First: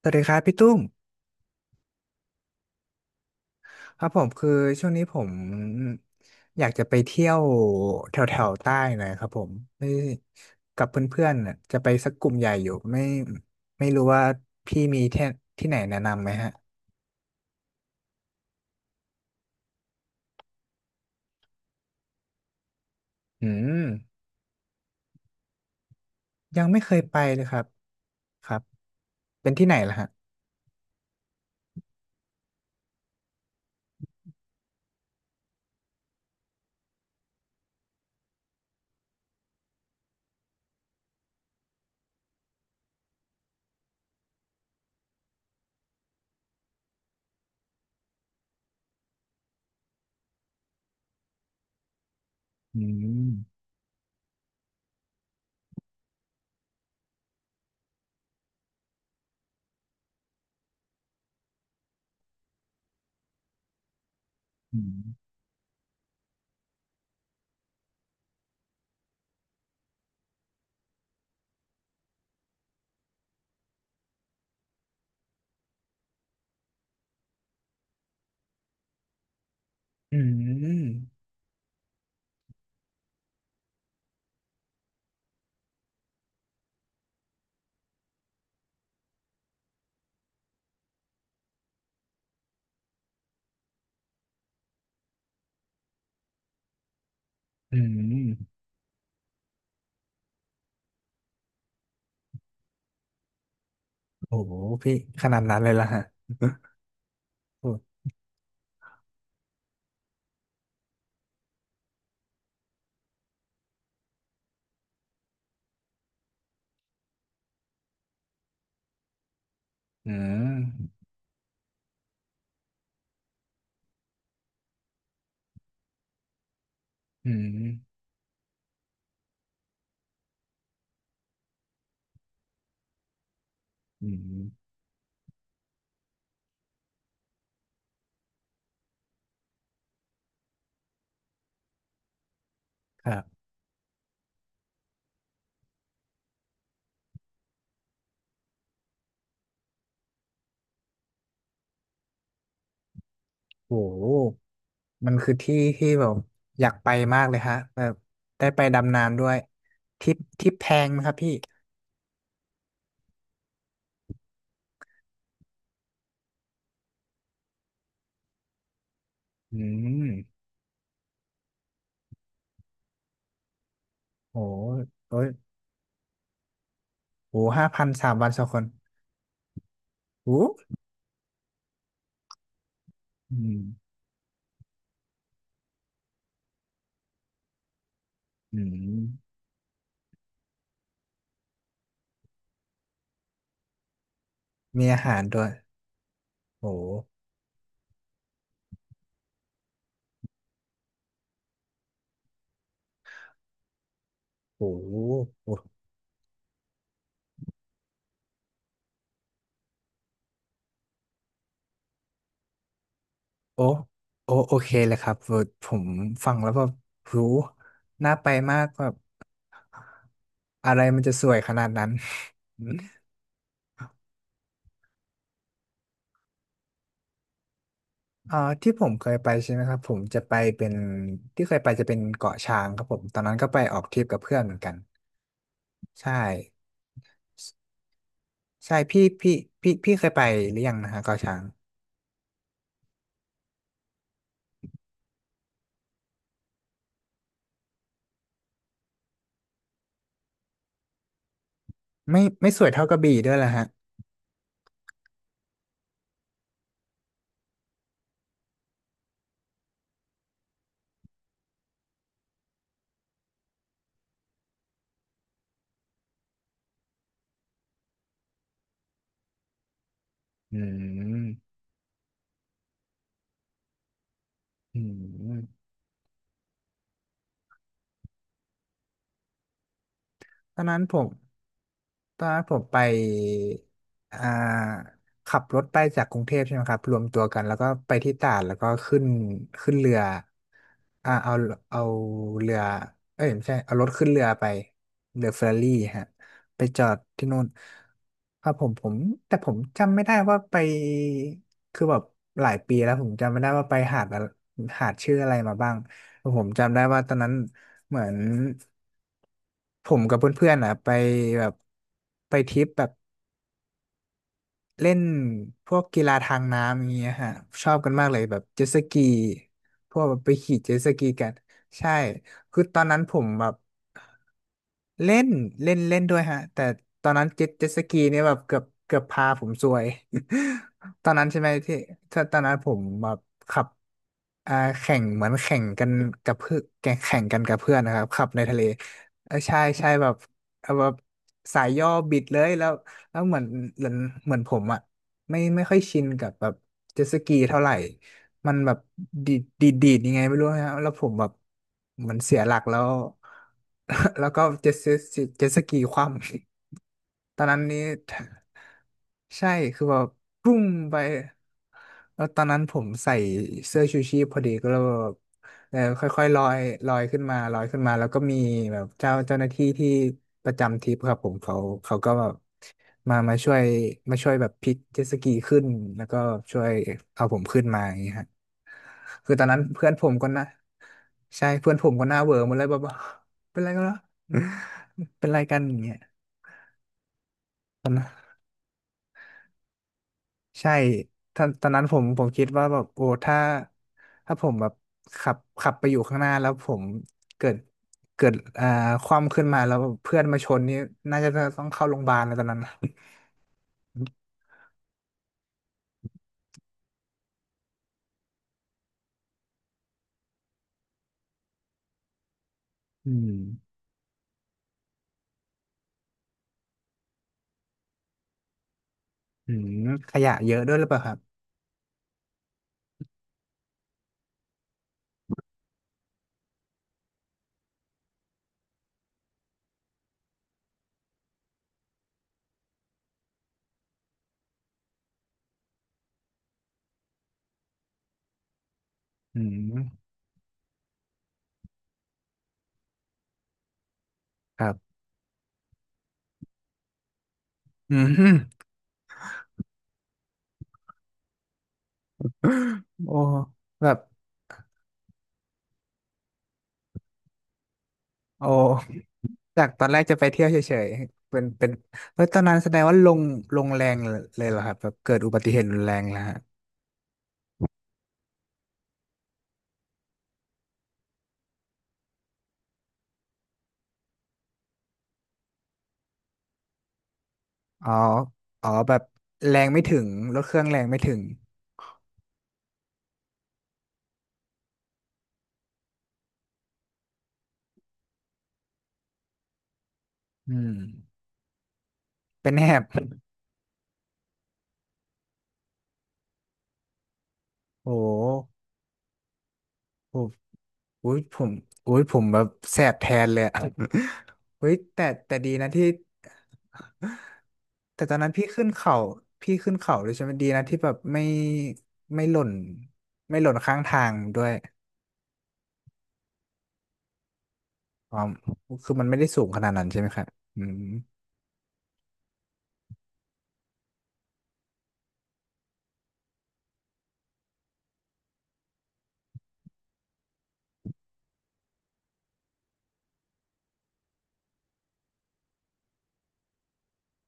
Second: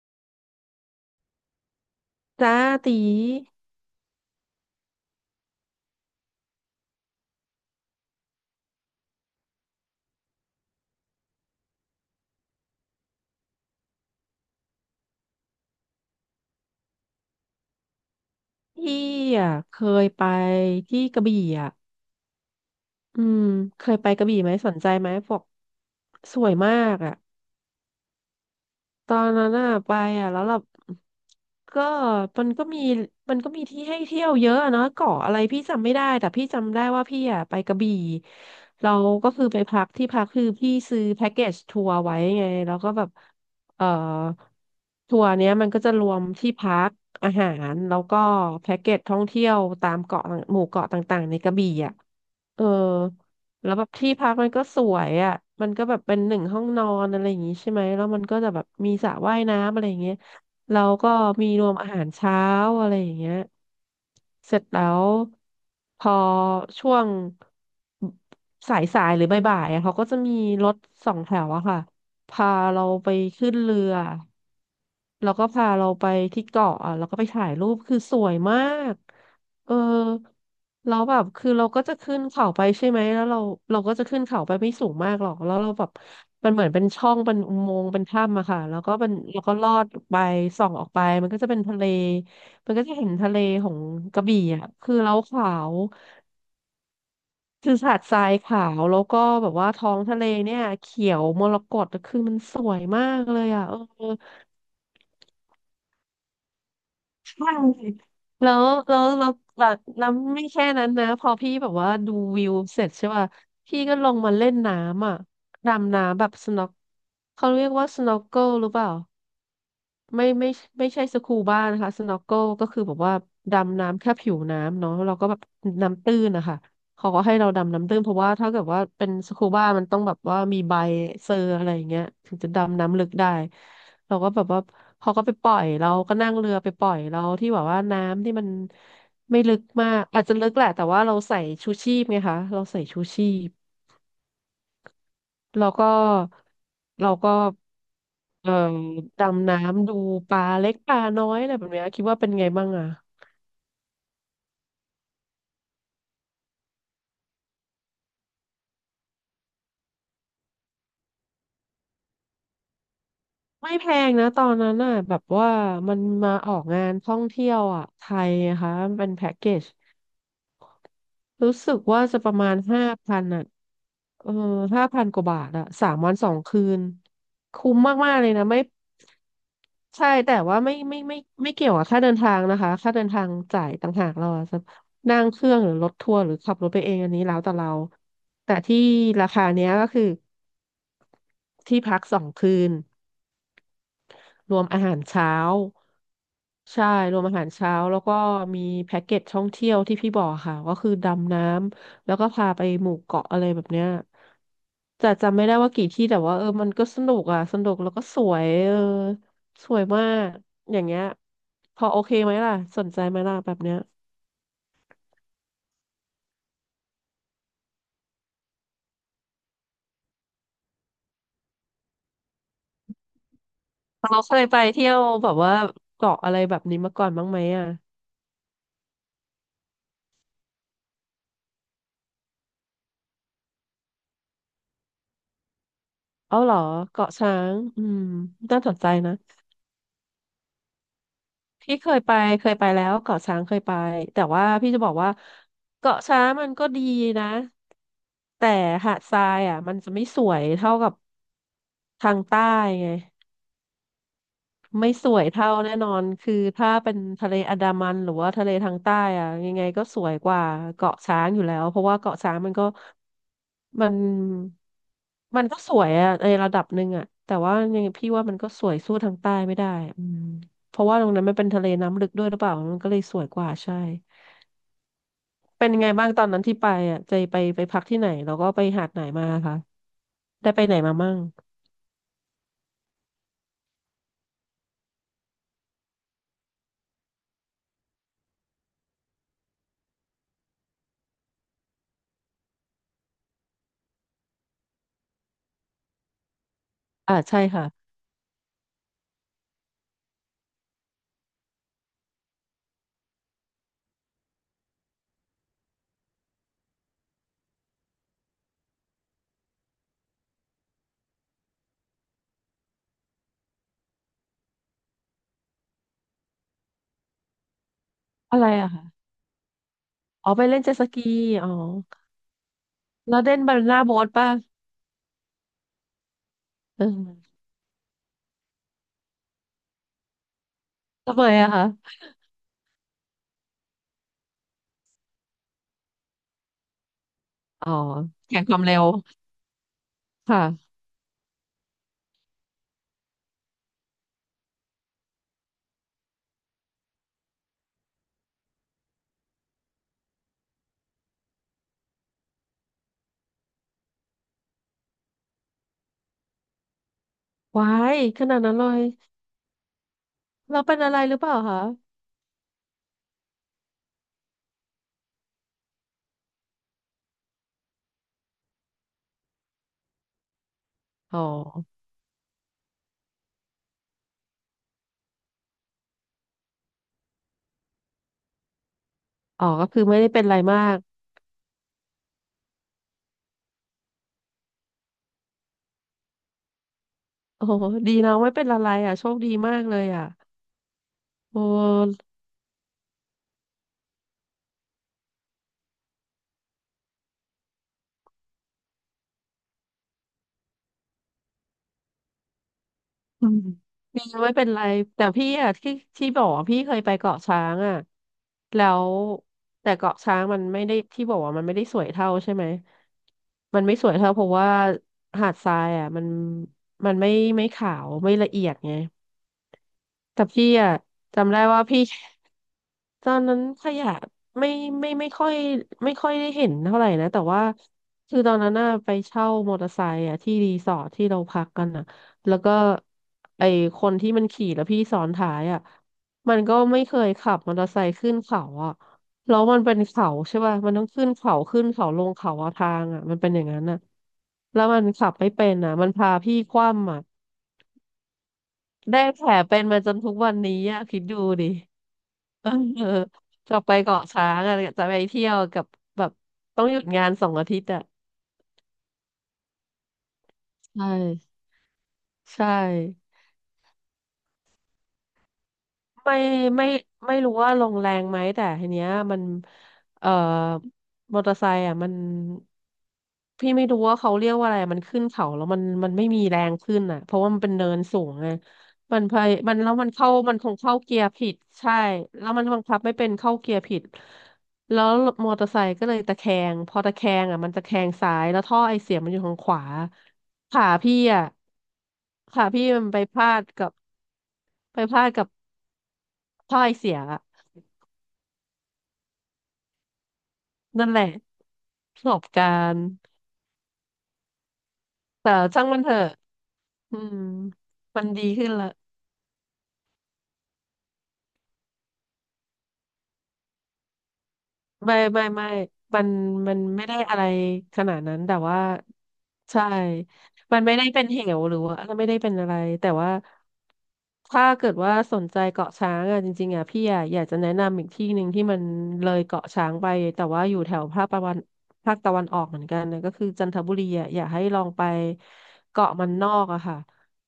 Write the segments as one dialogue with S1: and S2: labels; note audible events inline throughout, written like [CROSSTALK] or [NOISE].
S1: สวัสดีครับพี่ตุ้ม
S2: จ้าตี
S1: ครับผมคือช่วงนี้ผมอยากจะไปเที่ยวแถวแถวใต้หน่อยครับผมไม่กับเพื่อนๆน่ะจะไปสักกลุ่มใหญ่อยู่ไม่รู้ว่าพี่มีที่ที่ไหนแนะนำไหมฮะ
S2: พี่อ่ะเคยไปที่กระบี่อ่ะอืม
S1: อื
S2: เค
S1: ม
S2: ยไปกระบี่ไหมสนใจไหมบอกสวย
S1: ยัง
S2: มา
S1: ไม่เค
S2: ก
S1: ย
S2: อ่ะ
S1: ไปเลยครับครับ
S2: ตอนนั้
S1: เป็
S2: น
S1: นที่
S2: น่ะ
S1: ไหน
S2: ไป
S1: ล่ะฮะ
S2: อ่ะแล้วแบบก็มันก็มีมันก็มีที่ให้เที่ยวเยอะอะเนาะเกาะอะไรพี่จำไม่ได้แต่พี่จำได้ว่าพี่อ่ะไปกระบี่เราก็คือไปพักที่พักคือพี่ซื้อแพ็กเกจทัวร์ไว้ไงแล้วก็แบบเอ่อทัวร์เนี้ยมันก็จะรวมที่พักอาหารแล้วก็แพ็กเกจท่องเที่ยวตามเกาะต่างหมู่เกาะต่างๆในกระบี่อ่ะเออ
S1: อืม
S2: แล้วแบบที่พักมันก็สวยอ่ะมันก็แบบเป็นหนึ่งห้องนอนอะไรอย่างงี้ใช่ไหมแล้วมันก็จะแบบมีสระว่ายน้ำอะไรอย่างเงี้ยแล้วก็มีรวมอาหารเช้าอะไรอย่างเงี้ยเสร็จแล้
S1: อืม
S2: วพอช่วงสายหรือบ่ายๆอะเขาก็จะมีรถสองแถวอะค่ะพาเราไปขึ้นเรือ แล้วก็พาเราไปที่เกาะอ่ะแล้วก็ไปถ่ายรูปคือสวยมากเออ
S1: อืม
S2: แล้วแบบคือเราก็จะขึ้นเขาไปใช่ไหมแล้วเราก็จะขึ้นเขาไปไม่สูงมากหรอกแล้วเราแบบมันเหมือนเป็นช่องเป็นอุโมงค์เป็นถ้ำอะค่ะแล้วก็มันแล้วก็ลอดไปส่องออกไปมันก็จะเป็นทะเลมันก็จะเห็นทะเลของกระบี่อ่ะคือเราขาวคื
S1: อื
S2: อหาด
S1: ม
S2: ทรายขาวแล้วก็แบบว่าท้องทะเลเนี่ยเขียวมรกตคือมันสวยมากเลยอ่ะเออ
S1: โอ้โหพี่ขนาดนั้นเลยล่ะฮะ
S2: ใช่
S1: โอ้
S2: แล้วแบบน้ำไม่แค่นั้นนะพอพี่แบบว่าดูวิวเสร็จใช่ป่ะพี่ก็ลงมาเล่นน้ำอ่ะดำน้ำแบบสน็อกเขาเรียกว่าสน็อกเกิลหรือเปล่า
S1: อื
S2: ไม่
S1: ม
S2: ไม่ไม่ใช่สกูบ้านะคะสโนว์เกิลก็คือแบบว่าดำน้ำแค่ผิวน้ำเนาะเราก็แบบน้ำตื้นนะคะเขาก็
S1: อื
S2: ให้เรา
S1: ม
S2: ดำน้ำตื้นเพราะว่าถ้าเกิดว่าเป็นสกูบ้ามันต้องแบบว่ามีใบเซอร์อะไรอย่างเงี้ยถึงจะดำน้ำลึกได้
S1: อื
S2: เราก็แบ
S1: ม
S2: บว่าเขาก็ไปปล่อยเราก็นั่งเรือไปปล่อยเราที่แบบว่าน้ำที่มันไม่ลึกมากอาจจะลึกแหละแต่ว่าเราใส่ชูชีพไงคะเราใส่ชู
S1: ครั
S2: ชี
S1: บ
S2: พ แล้วก็เราก็เอ่อดำน้ำดูปลาเล็กปลาน้อยอะไรแบบเนี้ยคิดว่าเป็นไงบ้างอ่ะ
S1: โอ้ มันคือที่ที่แบบอยากไปมากเลยฮะแบบได้ไปดำน้ำด้วยทริปแพงไหมครับพี่
S2: ไม่แพงนะตอนนั้นน่ะแบบว่ามันมาออกงานท่องเที่ยวอ่ะไทยนะคะมันเป็นแพ็กเก
S1: อื
S2: จ
S1: ม
S2: รู้สึกว่าจะประมาณห้าพันอ่ะเออ
S1: โห
S2: ห้าพัน
S1: โอ้
S2: กว่า
S1: ย
S2: บาทอ่ะ3 วัน 2 คืน
S1: โหห้า
S2: คุ้ม
S1: พันสา
S2: มา
S1: ม
S2: กๆเล
S1: วัน
S2: ย
S1: สอ
S2: นะ
S1: งค
S2: ไม่
S1: น
S2: ใช่แต่
S1: โห
S2: ว่าไม่เกี่ยวกับค่าเดินทางนะคะค่าเดินทาง
S1: อืม
S2: จ่ายต่างหากเราอะจะนั่งเครื่องหรือรถทัวร์หรือขับรถไปเองอันนี้แล้วแต่เราแต่
S1: อื
S2: ที่รา
S1: ม
S2: คาเนี้ยก็คือที่พักสองคืน รวมอา
S1: มี
S2: หาร
S1: อาหาร
S2: เช้า
S1: ด้วยโห
S2: ใช่รวมอาหารเช้าแล้วก็มีแพ็กเกจท่องเที่ยวที่พี่บอกค่ะก็คือดำน้ำแล้วก็พาไปหมู่เกาะอะไรแบบเนี้ย
S1: โห
S2: แต่จำไม่
S1: โห
S2: ได้ว่ากี่ที่แต่ว่าเออมันก็สนุกอ่ะสนุกแล้วก็สวยเออสวยมากอย่างเงี้ยพอโอเคไหมล่ะสนใจไหมล่ะแบบ
S1: โอ้
S2: เนี้ย
S1: โอโอเคเลยครับเออผมฟังแล้วแบบหูน่าไปมากแบบอะไรมันจะสวยขนาดนั้น
S2: เราเคยไปเที่ยวแบบว่าเกาะอะไรแบบนี้มาก่อนบ้างไหมอ่ะ
S1: อ่าที่ผมเคยไปใช่ไหมครับผมจะไปเป็นที่เคยไปจะเป็นเกาะช้างครับผมตอนนั้นก็ไปออกทริปกับเพื่อนเหมือนกันใช่
S2: เอาเหรอเกาะช้างอืมน่าส
S1: ใช่
S2: นใจ
S1: พี่
S2: นะ
S1: พี่พี่พี่เคยไปหรือยังนะฮะเกาะช้าง
S2: พี่เคยไปเคยไปแล้วเกาะช้างเคยไปแต่ว่าพี่จะบอกว่าเกาะช้างมันก็ดีนะแต่หาดทรายอ่ะมันจะไม่สวยเท่ากับทาง
S1: ไม่
S2: ใต้
S1: ไม่สวยเท่า
S2: ไง
S1: กระบี่ด้วยละฮะ
S2: ไม่สวยเท่าแน่นอนคือถ้าเป็นทะเลอันดามันหรือว่าทะเลทางใต้อะยังไงก็สวยกว่าเกาะช้างอยู่แล้วเพราะว่าเกาะช้างมันก็มันมันก็สวยอะในระดับหนึ่งอะแต่ว่ายังไงพี่ว่ามันก็สวยสู้ทางใต้ไม่ได้อืม
S1: อื
S2: เพราะว่าตรงนั้นมันเป็น
S1: ม
S2: ทะเลน้ำลึกด้วยหรือเปล่ามันก็เลยสวยกว่าใช่
S1: อืม
S2: เป็นยังไงบ้างตอนนั้นที่ไปอะใจไปพักที่ไหนแล้วก็ไปหาดไหนมาคะได้
S1: ต
S2: ไป
S1: อน
S2: ไหน
S1: นั้น
S2: มา
S1: ผม
S2: มั่ง
S1: ตอนนั้นผมไปอ่าขับรถไปจากกรุงเทพใช่ไหมครับรวมตัวกันแล้วก็ไปที่ตราดแล้วก็ขึ้นเรืออ่าเอาเอาเรือเอ้ยไม่ใช่เอารถขึ้นเรือไปเรือเฟอร์รารี่ฮะไปจอด
S2: อ่า
S1: ที่นู่
S2: ใช่
S1: น
S2: ค่ะ
S1: ครับผมแต่ผมจำไม่ได้ว่าไปคือแบบหลายปีแล้วผมจำไม่ได้ว่าไปหาดอะหาดชื่ออะไรมาบ้าง ผมจำได้ว่าตอนนั้นเหมือนผมกับเพื่อนๆอ่ะไปแบบไปทริปแบบ เล่นพวกกีฬาทางน้ำอย่างเงี้ยฮะชอบกันมากเลยแบ
S2: อะ
S1: บ
S2: ไร
S1: เจ็ต
S2: อะ
S1: ส
S2: คะ
S1: กีพวกแบบ
S2: อ๋
S1: ไป
S2: อไป
S1: ขี่
S2: เล่นเจ็
S1: เจ็
S2: ต
S1: ต
S2: ส
S1: ส
S2: กี
S1: กีกัน
S2: อ๋อ
S1: ใช่คือตอนนั้นผ
S2: แล้ว
S1: ม
S2: เด้น
S1: แบบ
S2: บานาน่าโบ๊ทป่ะ
S1: เล่นเล่นเล่นด้วยฮะแต่
S2: เ
S1: ตอนนั้น
S2: ออ
S1: เจ็ตสกีเนี่ยแบบเกือบพาผมซวย [LAUGHS] ตอน
S2: ทำ
S1: นั้
S2: ไม
S1: นใช่ไหม
S2: อะคะ
S1: ที่ถ้าตอนนั้นผมแบบขับอ่าแข่งเหมือนแข่งกันกับเพื่อนแข่งกันกับ
S2: อ๋อ
S1: เพื่อนนะครับขับ
S2: แข่
S1: ใน
S2: งค
S1: ทะ
S2: วา
S1: เล
S2: มเร็ว
S1: เออใช่ใช่แบบเอา
S2: ค่ะ
S1: แบบสายย่อบิดเลยแล้ว แล้วเหมือนเหมือนเหมือนผมอ่ะไม่ค่อยชินกับแบบเจ็ตสกีเท่าไหร่ มันแบบดีดยังไงไม่รู้นะแล้วผมแบบเหมือนเสียหลักแล้ว [LAUGHS] แล้วก็เจ็ตสกีคว่ำ ตอนนั้น
S2: ว้า
S1: นี้
S2: ยขนาดนั้นเลย
S1: [LAUGHS] ใช่คือแบบปุ้
S2: เรา
S1: ง
S2: เป็นอะ
S1: ไป
S2: ไรหรือเปล่าคะ
S1: แล้วตอนนั้นผมใส่เสื้อชูชีพพอดีก็เลยแบบเออค่อยๆลอยลอยขึ้นมาแล้วก็มีแบบเจ้าหน้าที่ที่ประจำทริปครั
S2: อ๋
S1: บ
S2: อ
S1: ผมเขาก็แบบมามาช่วยมาช่วยแบบพลิกเจ็ตสกีขึ้นแล้วก็ช่วยเอาผมขึ้นมาอย่างเงี้ยฮะคือต
S2: อ๋
S1: อ
S2: อ
S1: นนั้น
S2: ก็คือ
S1: เพื่อน
S2: ไม่
S1: ผ
S2: ได้
S1: ม
S2: เป็น
S1: ก็
S2: อะไร
S1: น่า
S2: มาก
S1: ใช่เพื่อนผมก็หน้าเหวอหมดเลยแบบอกเป็นไรกันเหรอเป็นไรกันอย่างเงี้ย
S2: โอ้โหดีนะ ไม่เป็นอะไรอ่ะโชคดีมากเลยอ่ะ
S1: ใช่ต
S2: โอ้
S1: อนตอนนั้นผมคิดว่าแบบโอ้ถ้าผมแบบขับไปอยู่ข้างหน้าแล้วผมเกิดเกิดคว่ำขึ้นมาแล้วเพื่อนมาชนนี่น่าจะต้องเข้าโรงพยาบาลเลยตอนนั้น
S2: อืมมีไม่เป็นไรแต่พี่อะที่บอกว่าพี่เคยไปเกาะช้างอะแล้วแต่เกาะช้างมันไม่ได้ที่บอกว่ามันไม่ได้สวยเท่าใช่ไหม
S1: อืม
S2: มันไม่สวยเท่าเพราะว่าหาดทรายอะมันไม่ขาวไม่ละเอียดไง
S1: อืมข
S2: แต่
S1: ยะ
S2: พี่
S1: เยอะ
S2: อะ
S1: ด้วยหรือเปล่าครับ
S2: จำได้ว่าพี่ ตอนนั้นขยะไม่ไม่ไม่ค่อยไม่ค่อยได้เห็นเท่าไหร่นะแต่ว่าคือตอนนั้นน่ะไปเช่ามอเตอร์ไซค์อ่ะที่รีสอร์ทที่เราพักกันอ่ะแล้วก็ไอคนที่มันขี่แล้วพี่ซ้อนท้ายอ่ะมันก็ไม่เคยขับมอเตอร์ไซค์ขึ้นเขาอ่ะแล้
S1: อื
S2: วมันเป็น
S1: ม
S2: เขาใช่ป่ะมันต้องขึ้นเขาลงเขาอะทางอ่ะมันเป็นอย่างนั้นอ่ะ
S1: ค
S2: แล้ว
S1: รั
S2: มัน
S1: บ
S2: ขับไม่เป็นอ่ะมันพาพี่คว่ำอ่ะ
S1: อืม
S2: ได้แผลเป็นมาจนทุกวันนี้อ่ะคิดดูดิ [LAUGHS] เออ
S1: โอ้
S2: จะไป
S1: แบบ
S2: เกาะช้างอะจะไปเที่ยวกับแบบต้องหยุดงาน2 อาทิตย์อ่ะ
S1: โอ้จากตอนแรกจะไปเที่ยวเฉ
S2: ใช่
S1: ยๆเป็นเฮ้ยตอน
S2: ใช่
S1: นั้นแสดงว่าลงแรงเลยเหรอครับแบบเกิดอุบัติเหตุรุนแรง
S2: ไม่
S1: แล้ว
S2: ไม่ไม่รู้ว่าลงแรงไหมแต่ทีเนี้ยมันเอ่อมอเตอร์ไซค์อ่ะมันพี่ไม่รู้ว่าเขาเรียกว่าอะไรมันขึ้นเขาแล้วมันไม่มีแรงขึ้นอ่ะเพราะว่ามันเป็นเนิน
S1: อ๋อ
S2: สูงไง
S1: อ๋อแบ
S2: มั
S1: บ
S2: นพยมั
S1: แร
S2: น
S1: ง
S2: แล้ว
S1: ไม่
S2: มัน
S1: ถึง
S2: เข้ามั
S1: ร
S2: น
S1: ถ
S2: ค
S1: เค
S2: ง
S1: รื่อง
S2: เข้า
S1: แรง
S2: เกี
S1: ไม่
S2: ยร์
S1: ถึง
S2: ผิดใช่แล้วมันบังคับไม่เป็นเข้าเกียร์ผิดแล้วมอเตอร์ไซค์ก็เลยตะแคงพอตะแคงอ่ะมันตะแคงซ้ายแล้วท่อไอเสียมันอยู่ทางขวา
S1: อื
S2: ขา
S1: ม
S2: พี่อ่ะขา
S1: เป็น
S2: พี่
S1: แห
S2: มั
S1: บ
S2: นไปพลาดกับ พ่อยเสียอะ
S1: โอ้โหโอ้
S2: นั่นแหละ
S1: อุ้ยผมอุ้
S2: ป
S1: ย
S2: ระส
S1: ผ
S2: บ
S1: มแบ
S2: กา
S1: บ
S2: ร
S1: แส
S2: ณ์
S1: บแทนเลยอะ [LAUGHS] เฮ้ยแต่
S2: แต่
S1: แต่ดี
S2: ช่าง
S1: นะ
S2: มัน
S1: ที่
S2: เถอะอืม
S1: [LAUGHS]
S2: มั
S1: แต่
S2: น
S1: ตอน
S2: ดี
S1: นั้นพี่
S2: ขึ้น
S1: ขึ้
S2: ละ
S1: นเขาพี่ขึ้นเขาด้วยใช่ไหมดีนะที่แบบไม่หล่นไม่หล่นข้างทางด้วย
S2: ไม่ไม่มันมันไม่ได้อะไรขนาด
S1: อ๋
S2: นั้
S1: อ
S2: นแต่ว่า
S1: คือมันไม่ได้สูงข
S2: ใช่
S1: นาดนั้นใช่ไหมครับ
S2: มั
S1: อื
S2: นไม่
S1: ม
S2: ได้เป็นเหวหรือว่าไม่ได้เป็นอะไรแต่ว่าถ้าเกิดว่าสนใจเกาะช้างอ่ะจริงๆอ่ะพี่อ่ะอยากจะแนะนำอีกที่หนึ่งที่มันเลยเกาะช้างไปแต่ว่าอยู่แถวภาคตะวันออกเหมือนกันนะก็คือจันทบุรีอ่ะอยากให้ลองไปเกาะมันนอกอะค่ะ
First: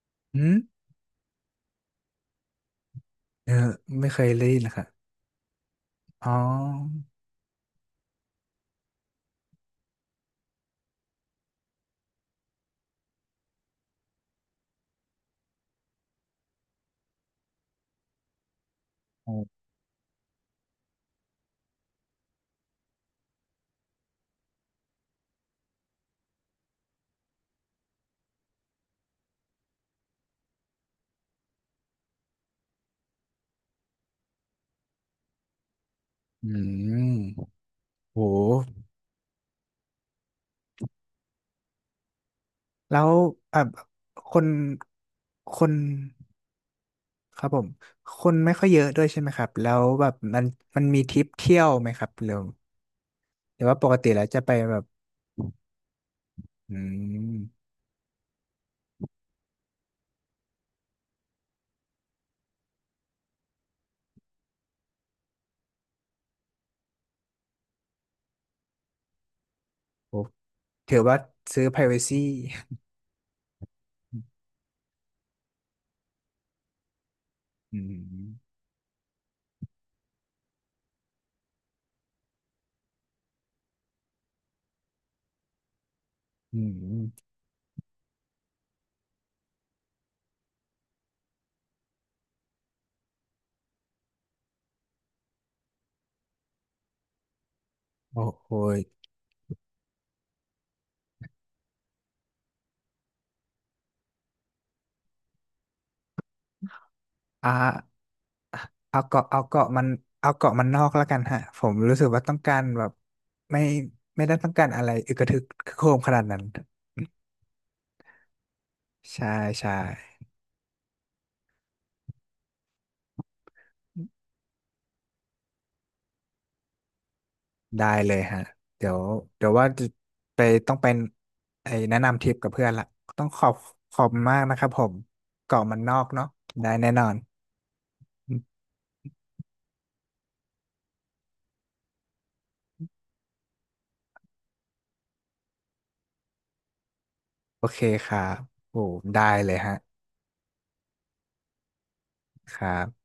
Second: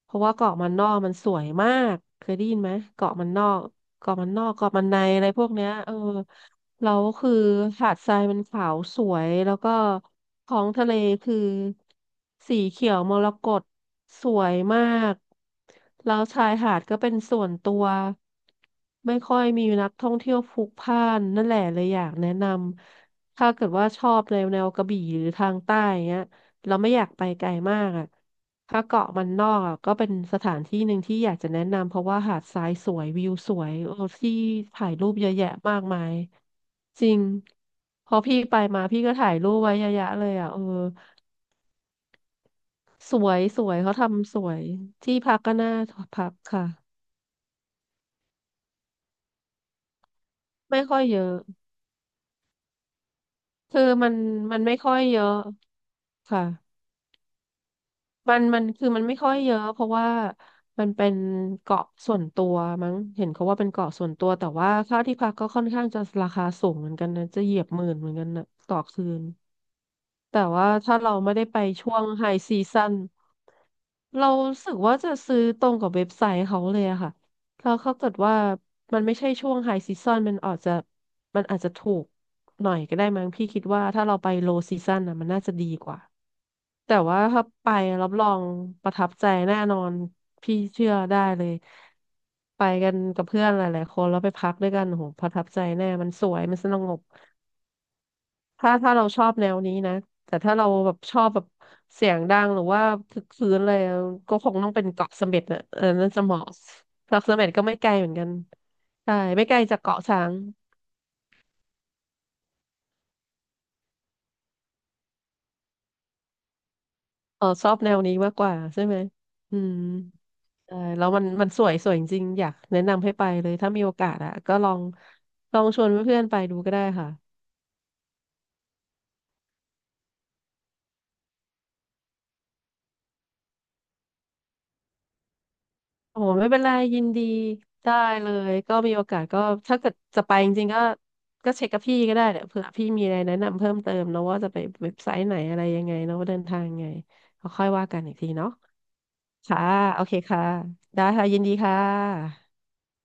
S2: เพราะว่า
S1: อื
S2: เกาะ
S1: ม
S2: มันนอกมันสวยมากเคยได้ยินไหมเกาะมันนอ
S1: เออ
S2: ก
S1: ไม่เคยเล่นเล
S2: เกาะ
S1: ย
S2: มันใน
S1: ค่ะ
S2: อะไรพวกเนี้ยเออ
S1: อ๋อ
S2: แล้วคือหาดทรายมันขาวสวยแล้วก็ท้องทะเลคือสีเขียวมรกตสวยมากแล้วชายหาดก็เป็นส่วนตัวไม่ค่อยมีนักท่องเที่ยวพลุกพล่านนั่นแหละเลยอยากแนะนำถ้าเกิดว่าชอบแนวกระบี่หรือทางใต้อย่างเงี้ยเราไม่อยากไปไกลมากอ่ะ ถ้าเกาะมันนอกอะก็เป็นสถานที่หนึ่งที่อยากจะแนะนำเพราะว่าหาดทรายสวยวิวสวยโอ้ที่ถ่ายรูปเยอะแยะมากมาย
S1: อื
S2: จริง
S1: ม
S2: พ
S1: โห
S2: อพี่ไปมาพี่ก็ถ่ายรูปไว้เยอะแยะเลยอ่ะเออ
S1: แล้ว
S2: สวยส
S1: อ่ะ
S2: วยเขา
S1: ค
S2: ทำส
S1: น
S2: วยที่พักก็
S1: ค
S2: น่า
S1: น
S2: พักค่ะ
S1: ครับผมคนไม่ค่อยเยอะด้วยใช่ไหมครับแล้วแบบมัน
S2: ไม่
S1: มัน
S2: ค่
S1: มี
S2: อย
S1: ท
S2: เย
S1: ริป
S2: อะ
S1: เที่ยวไหมครับหรือว่า
S2: คือ
S1: ปกติ
S2: มัน
S1: แล้วจะไป
S2: มันไม่
S1: แบบ
S2: ค่อยเยอะค่ะ
S1: อืม
S2: มันคือมันไม่ค่อยเยอะเพราะว่ามันเป็นเกาะส่วนตัวมั้งเห็นเขาว่าเป็นเกาะส่วนตัวแต่ว่าค่าที่พักก็ค่อนข้างจะราคาสูงเหมือนกันนะจะเหยียบหมื่นเหมือนกันนะต่อคืน
S1: โอ้
S2: แต่ว่าถ้า
S1: ถือ
S2: เรา
S1: ว่า
S2: ไม่ได้ไป
S1: ซื้อ
S2: ช่วง
S1: privacy
S2: ไฮซีซั่
S1: [LAUGHS]
S2: น เรารู้สึกว่าจะซื้อตรงกับเว็บไซต์เขาเลยอะค่ะแล้ว
S1: อื
S2: เขาเกิดว่า
S1: ม
S2: มันไม่ใช่ช่วงไฮซีซั o นมันอาจจะถูกหน่อยก็ได้มั้งพี่คิดว่าถ้าเราไปโลซีซั o นนะมันน่าจะดีกว่า
S1: อื
S2: แต่ว่า
S1: ม
S2: ถ้าไปรับรองประทับใจแน่นอนพี่เชื่อได้เลยไปกันกับเพื่อนหลายๆคนแล้วไปพักด้วยกันโอ้โหประทับใจแน่มันสวยมันสงบ
S1: โอ้โห
S2: ถ้า
S1: ย
S2: ถ้าเราชอบแนวนี้นะแต่ถ้าเราแบบชอบแบบเสียงดังหรือว่าคึกคืนอะไรอะก็คงต้องเป็นเกาะเสม็ดน่ะเออนั่นจะเหมาะเกาะเสม็ด
S1: อ่า
S2: ก็ไม่ไกลเหมือนกัน
S1: เอา
S2: ใช่
S1: เกาะเอา
S2: ไม่ไกล
S1: เกาะ
S2: จา
S1: มั
S2: ก
S1: น
S2: เกาะช้า
S1: เอา
S2: ง
S1: เกาะมันนอกแล้วกันฮะผมรู้สึกว่าต้องการแบบไม่ไม่ได้ต้องการอะไรอึกระทึกโครมขนาดนั้น
S2: เออชอบแนวนี้มากกว่าใช่ไหม
S1: ใช่
S2: อื
S1: ใช่
S2: มใช่แล้วมันสวยสวยจริงๆอยากแนะนำให้ไปเลยถ้ามีโอกาสอะก็ลองชวนเพื่อนๆไปดูก็ได้ค่ะ
S1: ได้เลยฮะเดี๋ยวเดี๋ยวว่าจะไปต้องเป็นไอ้แนะนำทริปกับเพื่อนละต้องขอบมากนะครับผมเกาะมันนอก
S2: โอ้
S1: เนาะ
S2: โหไม่เป็น
S1: ได้
S2: ไร
S1: แน่
S2: ยิ
S1: นอ
S2: น
S1: น
S2: ดีได้เลยก็มีโอกาสก็ถ้าเกิดจะไปจริงๆก็เช็คกับพี่ก็ได้เนี่ยเผื่อพี่มีอะไรแนะนำเพิ่มเติมเนอะว่าจะไปเว็บไซต์ไหนอะไรยังไงเนอะว่าเดินทางยังไงก็ค่
S1: โอ
S2: อย
S1: เค
S2: ว่ากัน
S1: ค
S2: อีก
S1: รั
S2: ที
S1: บ
S2: เนาะ
S1: โอ้ได้เลย
S2: ค่ะ
S1: ฮะ
S2: โอเคค่ะได้ค่ะยินดีค่ะ
S1: ครับ